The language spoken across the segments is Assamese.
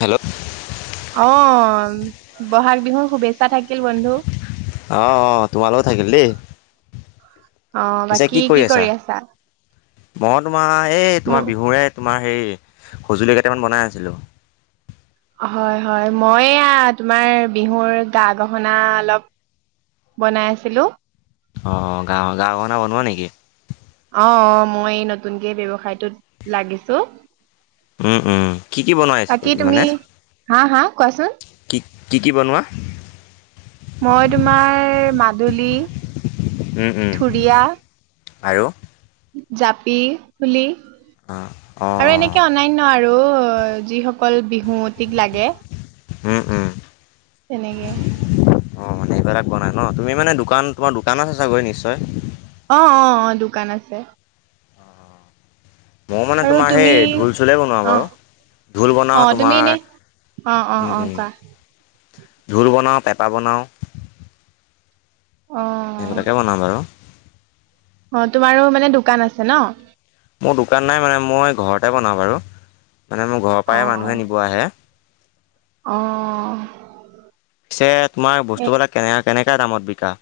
হেল্ল' আহ বহাগ বিহুৰ শুভেচ্ছা থাকিল বন্ধু অ' অ' তোমালোকো থাকিল দেই। পিছে কি কৰি আছা মই তোমাৰ এই মোৰ তোমাৰ বিহুৰে তোমাৰ সজুলি কেইটামান বনাই আছিলো। হয়, হয়, মই তোমাৰ বিহুৰ গা গহনা অলপ বনাই আছিলো। অ' গা গাও গহনা বনোৱা নেকি? অ' অ' মই নতুনকে ব্যৱসায়টোত লাগিছো। উম, উম, কি কি বনাই আছে বাকী তুমি মানে হা হা কোৱাচোন কি কি কি কি বনোৱা মই তোমাৰ মাডুলী, উম উম থুৰিয়া আৰু জাপি, ফুলি অ অ আৰু এনেকে অনান্য আৰু আৰু যিসকল বিহুত থিক লাগে উম উম তেনেকে অ' মানে এইবাৰাক বোৱানোৱা নাই ন তুমি মানে দোকান তোমাৰ দোকান আছে চাগৈ নিশ্চয় অ' অ' অ' দোকান আছে। মই মানে আৰু তোমাৰ তুমি সেই ঢোল চোলেই বনোৱা অ বাৰু ঢোল অ বনাওঁ তুমি এনে তোমাৰ অ' অ' উম অ' উম কোৱা ঢোল বনাওঁ, পেঁপা বনাওঁ। অ সেইবিলাকে বনাও বাৰু অ' তোমাৰো মানে দোকান আছে ন। মোৰ দোকান নাই মানে মই ঘৰতে বনাওঁ বাৰু মানে মোৰ ঘৰৰ অ অ পৰাই মানুহে নিব আহে। অ' পিছে তোমাৰ এ বস্তুবিলাক কেনে কেনেকা দামত বিকা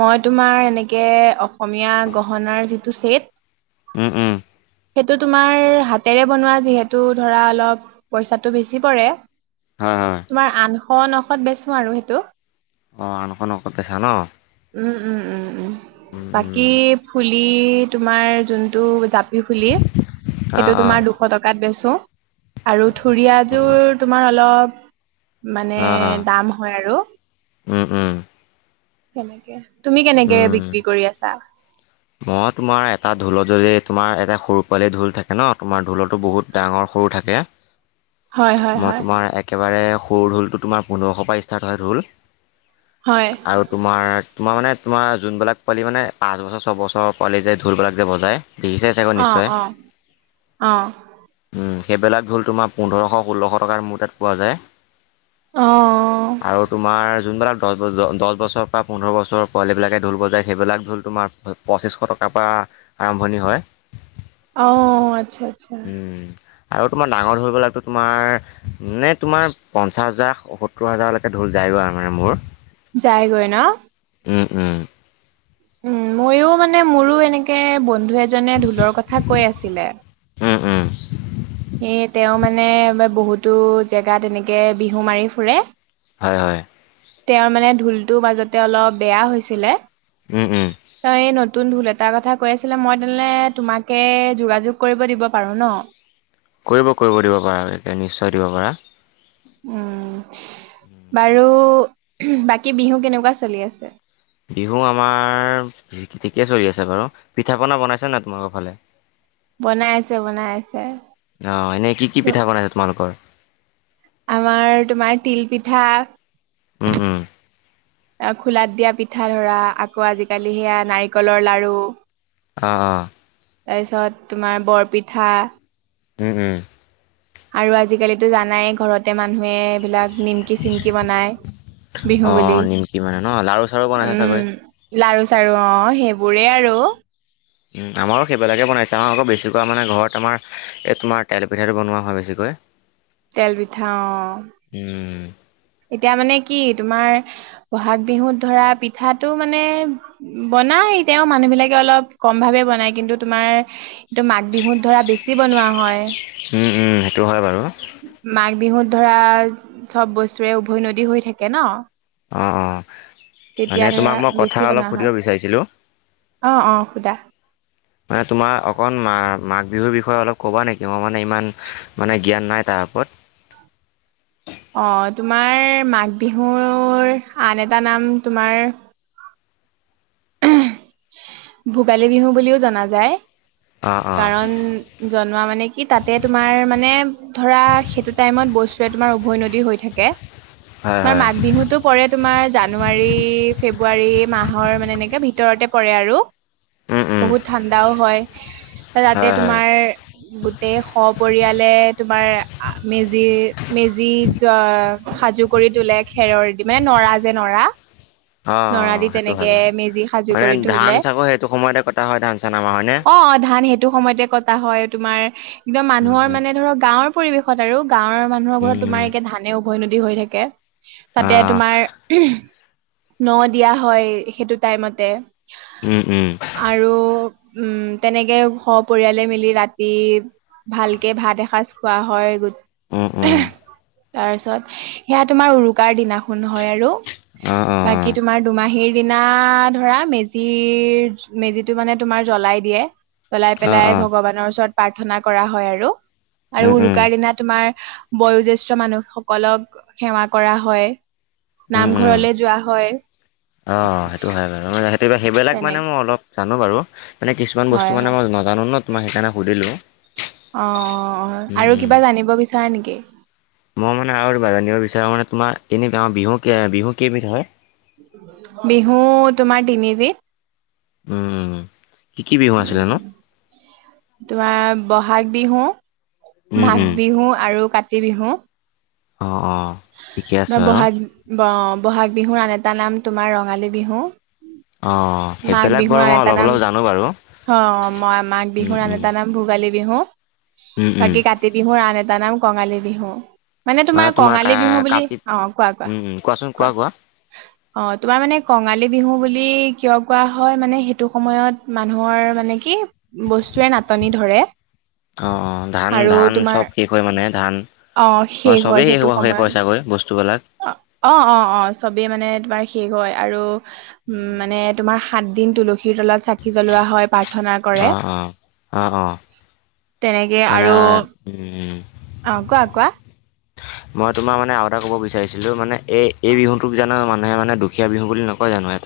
মই তোমাৰ এনেকে অসমীয়া গহনাৰ যিটো ছেট উম উম সেইটো তোমাৰ হাতেৰে বনোৱা যিহেতু ধৰা অলপ পইচাটো বেছি পৰে হয় হয় তোমাৰ আঠশ নশত বেচো আৰু সেইটো অ আঠশ নশত বেছ উম উম উম উম উম বাকী উম ফুলি তোমাৰ যোনটো জাপি ফুলি অঁ সেইটো অঁ তোমাৰ দুশ টকাত বেচো আৰু থৰিয়াযোৰ তোমাৰ অলপ মানে অঁ অঁ দাম হয় আৰু উম উম, কেনেকে তুমি কেনেকে উম বিক্ৰী কৰি আছা? মই তোমাৰ এটা ঢোলৰ যদি তোমাৰ এটা সৰু পোৱালি ঢোল থাকে ন তোমাৰ ঢোলৰ টো বহুত ডাঙৰ সৰু থাকে হয় হয় মই হয় তোমাৰ একেবাৰে সৰু ঢোলটো তোমাৰ পোন্ধৰশ পৰা ষ্টাৰ্ট হয় ঢোল। হয় আৰু তোমাৰ তোমাৰ মানে তোমাৰ যোনবিলাক পোৱালি মানে পাঁচ বছৰ ছবছৰ পোৱালি যে ঢোলবিলাক যে বজায় দেখিছাই চাগৈ অ নিশ্চয় অ অ উম সেইবিলাক ঢোল তোমাৰ পোন্ধৰশ ষোল্লশ টকাত মোৰ তাত পোৱা যায় অ আৰু তোমাৰ যোনবিলাক দহ বছ দহবছৰৰ পৰা পোন্ধৰ বছৰৰ পোৱালিবিলাকে ঢোল বজায় সেইবিলাক ঢোল তোমাৰ পঁচিছশ টকাৰ পৰা আৰম্ভণি হয় অ আচ্ছা আচ্ছা উম আৰু তোমাৰ ডাঙৰ ঢোল বিলাকটো তোমাৰ নে তোমাৰ পঞ্চাশ হাজাৰ সত্তৰ হাজাৰলৈকে ঢোল যায়গৈ আৰু মানে মোৰ যাইগৈ ন উম উম উম মইয়ো মানে মোৰো এনেকে বন্ধু এজনে ঢোলৰ কথা কৈ আছিলে উম, উম, সেই তেওঁ মানে বহুতো জেগাত এনেকে বিহু মাৰি ফুৰে হয় হয় তেওঁৰ মানে ঢোলটো মাজতে অলপ বেয়া হৈছিলে উম উম তই এই নতুন ঢোল এটাৰ কথা কৈ আছিলে মই তেনেলে তোমাকে যোগাযোগ কৰিব দিব পাৰো ন। কৰিব কৰিব দিব পাৰা একে নিশ্চয় দিব পাৰা। উম বাৰু বাকী বিহু কেনেকুৱা চলি আছে? বিহু আমাৰ ঠিকে চলি আছে বাৰু পিঠা পনা বনাইছে নে তোমালোকৰ ফালে? বনাই আছে বনাই আছে অঁ, এনেই কি কি ত পিঠা বনাইছা তোমালোকৰ? আমাৰ তোমাৰ তিল পিঠা। উম উম। খোলাত দিয়া পিঠা ধৰা আকৌ আজিকালি সেয়া নাৰিকলৰ লাৰু। অ, অ। তাৰপিছত তোমাৰ বৰপিঠা। উম উম। আৰু আজিকালিতো জানাই ঘৰতে মানুহে এইবিলাক। নিমকি চিমকি বনাই অ বিহু বুলি। নিমকি মানে ন লাৰু চাৰু বনাইছে চাগৈ উম লাৰু চাৰু অঁ, সেইবোৰেই আৰু। উম আমাৰো সেইবিলাকে বনাইছে আমাৰ আকৌ বেছিক কা মানে ঘৰত আমাৰ এই তোমাৰ তেল পিঠাটো বনোৱা হয় বেছিক কৈ। কৈ। তেল পিঠা অঁ। এতিয়া মানে কি তোমাৰ বহাগ বিহুত ধৰা পিঠাটো মানে বনাম নাই এতিয়া মানুহ বিলাকে অলপ কম ভাৱে বনাই কিন্তু তোমাৰ কিন্তু মাঘ বিহুত ধৰা বেছি বনোৱা হয় উম উম সেইটো হয় বাৰু মাঘ বিহুত ধৰা চব বস্তুৰে উভৈনদী হৈ থাকে ন। অ' অ' তেতিয়া মানে ধৰা তোমাক মই কথা বেছি অলপ বনোৱা সুধিব হয় বিচাৰিছিলোঁ। অ অ সুধা মানে তোমাৰ অকন মা মাক বিহুৰ বিষয়ে অলপ ক'বা নেকি মই মানে ইমান মানে জ্ঞান নাই তাৰ ওপৰত আহ তোমাৰ মাঘ বিহুৰ আন এটা নাম তোমাৰ ভোগালী বিহু বুলিও জনা যায়। অ' অ কাৰণ জনোৱা মানে কি তাতে তোমাৰ মানে ধৰা সেইটো টাইমত বস্তু তোমাৰ উভৈ নদী হৈ থাকে। হয় তোমাৰ হয় মাঘ বিহুতো পৰে তোমাৰ জানুৱাৰী ফেব্ৰুৱাৰী মাহৰ মানে এনে ভিতৰতে পৰে আৰু উম উম বহুত ঠাণ্ডাও হয় যাতে হয় হয় তোমাৰ গোটেই সপৰিয়াল তোমাৰ মেজি মেজি সাজু কৰি তোলে খেৰৰ মানে নৰা যে নৰা অ নৰা দি হেইটো হয় তেনেকে বাৰু মেজি সাজু মানে কৰি ধান তোলে চাকো সেইটো সময়তে কটা হয় ধান চান আমাৰ হয় নে অ' ধান সেইটো সময়তে কটা হয়। তোমাৰ একদম উম মানুহৰ উম মানে ধৰ গাঁৱৰ পৰিৱেশত আৰু গাঁৱৰ মানুহৰ ঘৰত উম তোমাৰ এতিয়া ধানে অভৈ নটি হৈ থাকে অ তাতে অ তোমাৰ ন দিয়া হয় সেইটো টাইমতে উম, উম, আৰু উম, তেনেকে সপয়ালে মিলি ৰাতি ভালকে ভাত এসাঁজ খোৱা হয় গো অ' অ' তাৰপিছত সেয়া তোমাৰ উৰুকাৰ দিনাখন হয় আৰু অ', বাকী অ', অ', তোমাৰ দুমাহীৰ দিনা ধৰা মেজিৰ মেজিটো মানে তোমাৰ জ্বলাই দিয়ে। জলাই অ', পেলাই অ', ভগৱানৰ ওচৰত প্ৰাৰ্থনা কৰা হয় আৰু আৰু উম, উম, উৰুকাৰ দিনা তোমাৰ বয়োজ্যেষ্ঠ মানুহ সকলক সেৱা কৰা হয়, উম, উম। নামঘৰলে যোৱা হয় অ' সেইটো হয় বাৰু সেইটো সেইবিলাক তেনে মানে মই অলপ জানো বাৰু মানে কিছু বস্তু হয় মানে হয় মই নাজানো ন তোই সেইকাৰণে সুধিলোঁ অ' উম, আৰু উম। কিবা জানিব বিচাৰা নেকি? মই মানে আৰু বনিব বিচাৰো মানে তোমাৰ এনে বিহু বিহু কেইবিধ হয়। বিহু তোমাৰ তিনিবিধ। উম, কি কি বিহু আছিলে উম, নো? তোমাৰ বহাগ বিহু। উম, মাঘ উম, বিহু আৰু কাতি বিহু। অ' অ'। ঠিকে আছে মই বাৰু বহাগ বহাগ বিহু আন এটা তটা নাম তোমাৰ ৰঙালী বিহু। অ' মাঘ সেইবিলাক বিহুৰ বাৰু আন মই এটা অলপ নাম অলপ জানো বাৰু। অ' মই মাঘ বিহু উম, নান উম, এটা নাম ভোগালী বিহু। উম, উম, বাকী কাতি বিহুৰ আন এটা নাম কঙালী বিহু। মানে তোমাৰ কঙালী বিহু বুলি অ' অ' কোৱা কোৱা। উম, উম, কোৱাচোন কোৱা অ' তোমাৰ মানে কঙালী বিহু বুলি কিয় কোৱা হয় মানে সেইটো সময়ত মানুহৰ মানে কি বস্তুৱৰে নাটনি ধৰে অ' অ' ধান আৰু ধান তোমাৰ চব শেষ হয় মানে ধান। অ' তোমাৰ শেইষ হয় চবেই শেষ সেইটো হ'ব শেষ সময়ত হয় চাগৈ বস্তুবিলাক অ' অ' অ' অ' চবেই মানে তোমাৰ শেষ হয় আৰু উম মানে তোমাৰ সাত দিন তুলসীৰ তলত চাকি জ্বলোৱা হয়। প্ৰাৰ্থনা কৰে অ' অ' অ' অ'। তেনেকে মানে আৰু উম। অ কোৱা কোৱা মই তোমাৰ মানে আৰু এটা ক'ব বিচাৰিছিলো মানে এই এই বিহুতোক জানো মানুহ মানে মানে দুখীয়া বিহু বুলি নকয় জানো এত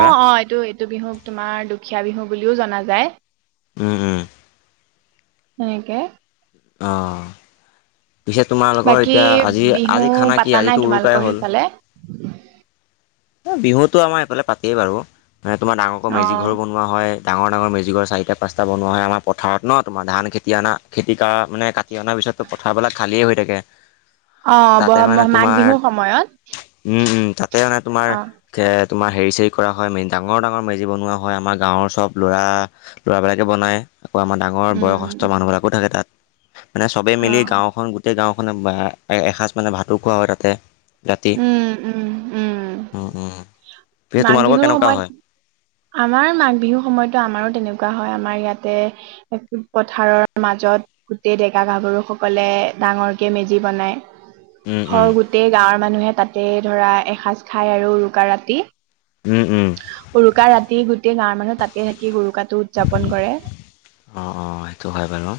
অ' অ' এইটো এইটো বিহুক তোমাৰ দুখীয়া বিহু বুলিও জনা যায়। উম উম তেনেকে অ পিছে তোমালোকৰ বাকী এতিয়া আজি বিহু আজি খানা পাতা কি আজি নাই তো তোমালোকৰ উৰুকাই হ'ল সেইফালে বিহুতো আমাৰ এইফালে পাতিয়ই বাৰু। তোমাৰ ডাঙৰকৈ অ মেজি ঘৰো বনোৱা হয়। ডাঙৰ ডাঙৰ মেজিগৰ চাৰিটা পাঁচটা বনোৱা হয়, আমাৰ পথাৰত ন তোমাৰ ধান খেতি অনা খেতি কৰা মানে। কাটি অনাৰ পিছতো পথাৰবিলাক খালিয়েই হৈ থাকে। অ ব তাতে মানে মাঘ তোমাৰ বিহুৰ সময়ত উম, উম তাতে মানে তোমাৰ অ তোমাৰ হেৰি চেৰি কৰা হয় মে ডাঙৰ ডাঙৰ মেজি বনোৱা হয় আমাৰ গাঁৱৰ চব ল'ৰা ল'ৰাবিলাকে বনায় আকৌ আমাৰ ডাঙৰ উম বয়সস্থ মানুহবিলাকো থাকে তাত মানে চবেই অ মিলি গাঁওখন গোটেই গাঁওখন মানে এসাঁজ মানে ভাতো খোৱা হয় তাতে ৰাতি উম উম উম উম উম পিছে মাঘ তোমালোকৰ বিহুৰ কেনেকুৱা হয় সময়ত আমাৰ মাঘ বিহুৰ সময়তো আমাৰো তেনেকুৱা এনেুৱা হয় আমাৰ ইয়াতে পথাৰৰ মাজত গোটেই ডেকা গাভৰু সকলে ডাঙৰকৈ মেজি বনায় উম উম হয় গোটেই গাঁৱৰ মানুহে তাতে ধৰা এসাঁজ খায় আৰু উৰুকা ৰাতি উম উম উৰুকা ৰাতি গোটেই গাঁৱৰ মানুহ তাতে থাকি উৰুকাটো উদযাপন কৰে অ অ সেইটো হয় বাৰু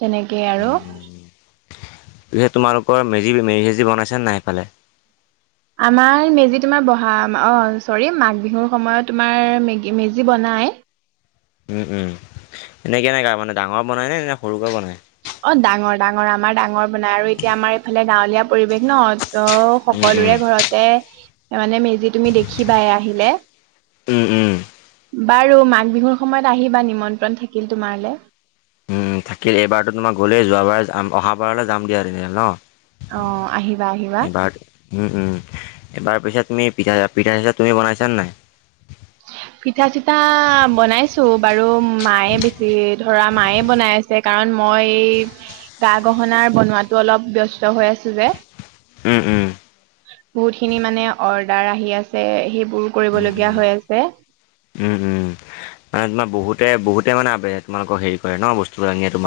তেনেকেই আৰু উম উম তোমালোকৰ মেজি মেজি সেজি বনাইছে নে নাই এইফালে আমাৰ মেজি তোমাৰ বহা অ চৰি মাঘ বিহুৰ সময়ত তোমাৰ মে মেজি বনাই [unintelligible] উম উম এনেকে কেনেকামানে ডাঙৰ বনাই নে নে সৰুকৈ বনাই অ ডাঙৰ ডাঙৰ আমাৰ ডাঙৰ। বনাই আৰু এতিয়া আমাৰ এইফালে গাঁৱলীয়া পৰিৱেশ ন' ত উম সকলোৰে উম ঘৰতে মানে মেজি তুমি দেখিবা এ আহিলে। উম উম উম বাৰু মাঘ বিহুৰ সময়ত আহিবা নিমন্ত্ৰণ থাকিল তোমাৰলে। উ থাকিল এইবাৰতো তোমাৰ গ'লেই যোৱাবাৰ যাম অহাবাৰলৈ যাম দিয়া এনে ন'। অ, আহিবা আহিবা। এইবাৰ উম, উম এইবাৰ পিছে তুমি পিঠা, পিঠা চিঠা তুমি বনাইছানে নাই। পিঠা-চিঠা বনাইছো বাৰু মায়ে বেছি ধৰা মায়ে বনাই আছে কাৰণ মই এই গা-গহনাৰ বনোৱাতো অলপ ব্যস্ত হৈ আছো যে। উম, উম। বহুত খিনি মানে অৰ্ডাৰ আহি আছে সেই উ, উ উম উম তোমাৰ বহুতে বহুত তে মানে তোমালোক হেৰি কৰে ন বস্তু।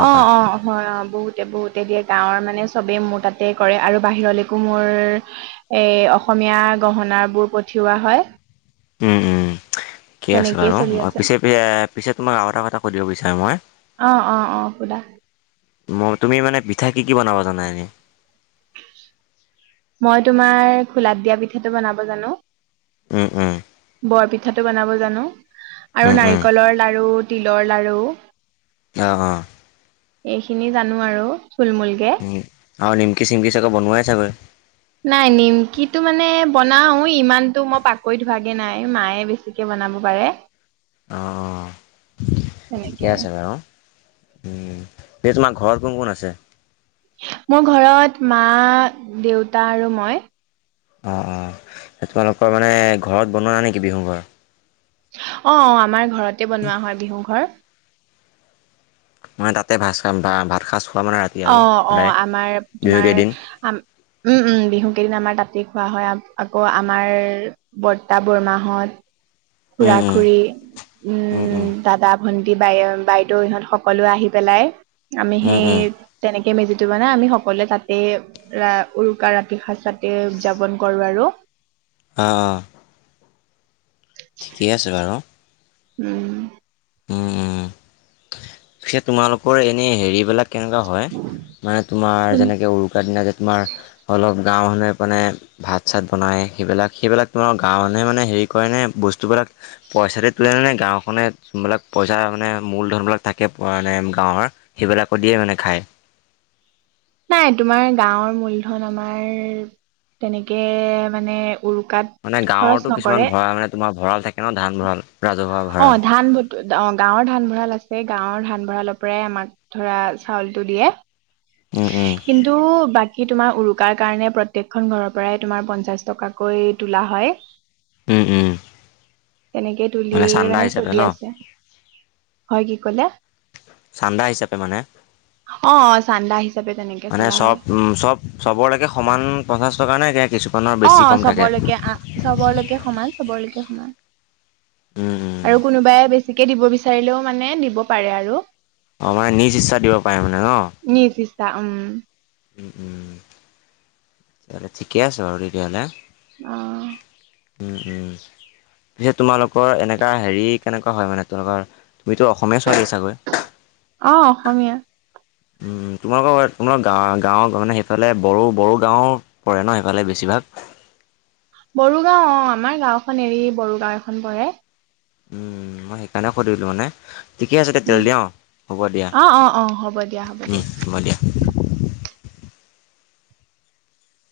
অ, অ, হয় অ' বহুতে বহুতে দিয়ে গাঁৱৰ মানে। চবেই মোৰ তাতে কৰে আৰু বাহিৰলৈকো মোৰ এ অসমীয়া গহন বোৰ প পঠিওৱা হয়। উম, ঠিকে আছে তেনেকেই বাৰু চলি আছে পি পিছে তোমাক আৰু এটা কথা কৈ দিব বিচাৰো মই। অ, অ, অ' সোধা। ম তুমি মানে পিঠা কি কি বনাবা জানা এনে। মই তোমাৰ খোলাত দিয়া পিঠাটো বনাব জানো। উম, উম। বৰপিঠাটো বনাব জানো আৰু উম, উম, নাৰিকলৰ লাৰু তিলৰ লাৰু। অঁ অঁ। এইখিনি জানোঁ আৰু। থুলমূলকে উম, আৰু নিমকি, চিমকি চাগৈ বনোৱাই চাগৈ। বনাওঁ ইমানতো মই পাকৈত হোৱাগে নাই, মায়ে বেছিকে বনাব পাৰে। অ', তেনেকে ঠিকে আছে বাৰু। উম, এই তোমাৰ ঘৰ কোন, কোন আছে? মোৰ ঘৰত মা, দেউতা আৰু মই। অ', অ', তোমালোকৰ মানে ঘৰত বনোৱা নেকি বিহু ঘৰ? অ' অ' আমাৰ ঘৰতে বনোৱা হয় বিহু ঘৰ। মই তাতে ভাত খ ভাত খাইো [inaudible] অ' অ' আমাৰ তোমাৰ, কেইদিন উম উম বিহু কেইদিন আমাৰ তাতে খোৱা হয়, আ- আকৌ আমাৰ বৰ্তা বৰমাহত খুৰা উম, - উম, খুৰী উম, দাদা ভন্টি বাইে - বাইদেউ ইহঁত সকলো আহি পেলাই। আমি উম, উম, সেই তেনেকে মেজিটো মানে আমি সকলোৱে তাতে ৰা-উৰুকা ৰাতি সাঁজ তাতে উদযাপন কৰোঁ আৰু। [unintelligible] অ' ঠিকে আছে বাৰু। উম। উম, উম। সেই তোমালোকৰ এনে হেৰিবিলাক কেনেকুৱা হয়? মানে তোমাৰ কোন- যেনেকে উৰুকাৰ দিনা যে, তোমাৰ অলপ গাঁৱৰ মানুহে মানে ভাত, চাত বনায় সেইবিলাক, সেইবিলাক তোমাৰ গাঁৱৰ মানুহে মানে হেৰি কৰেনে বস্তুবিলাক? পইচা দি তোলেনে? গাঁওখনে যোনবিলাক পইচা মানে মূলধনবিলাক থাকে, মানে গাঁৱৰ সেইবিলাকো দিয়ে মানে খায়? নাই, তোমাৰ গাঁওৰ মূলধন আমাৰ তেনেকে মানে উৰুকাত মানে খৰচ গাঁৱৰতো কিছু নকৰে ভঁৰাল মানে তোমাৰ ভঁৰাল থাকে ন ধান ভঁৰাল ৰাজহুৱা ভ অ', ধান ভ-অ' গাঁৱৰ ধান ভঁৰাল আছে। গাঁৱৰ ধান ভঁৰালৰ পৰাই আমাক ধৰা চাউলটো দিয়ে। উম উম কিন্তু বাকী তোমাৰ উৰুকাৰ কাৰণে প্ৰত্যেকখন ঘৰৰ পৰাই তোমাৰ পঞ্চাশ টকাকৈ তোলা হয়। উম, উম। তেনেকে তুলিয়েই চান্দা মানে হিচাপে চলি ন আছে, হয় কি ক'লে? চান্দা হিচাপে মানে। অ চান্দা হিচাপে তেনেকে মানে চলা চব হয় উম চব চবলৈকে সমান পঞ্চাশ টকা নে কে কিছু অ', চবলৈকে আ চবৰলৈকে সমান চবৰলৈকে সমান। উম উম আৰু কোনোবাই বেছিকে দিব বিচাৰিলেও মানে দিব পাৰে আৰু। অ', মানে নিজ ইচ্ছাত দিব পাৰে মানে ন? তা উম। উম, উম, তেতিয়াহ'লে ঠিকে আছে বাৰু তেতিয়াহ'লে। অ'। উম, উম। পিছে তোমালোকৰ এনেকা হেৰি কেনেকুৱা হয় মানে তোমালোকৰ তুমিতো অসমীয়া ছোৱালী চাগৈ। অ', অসমীয়া। উম, তোমালোকৰ তোমাৰ গা-গাঁৱৰ মানে সেইফালে বড়ো-বড়ো গাঁওৰ পৰে ন সেইফালে বেছি ভাগ? [inaudible] বড়ো গাওঁ অ' আমাৰ গাঁওখন এৰি বড়ো গাওঁ এখন পৰে। উম, মই সেইকাৰণে সুধিলো মানে। ঠিকে আছে [unintelligible] উম দিয়া অ' হ'ব দিয়া অ অ অ হ'ব দিয়া হ'ব উম দিয়া হ'ব দিয়া।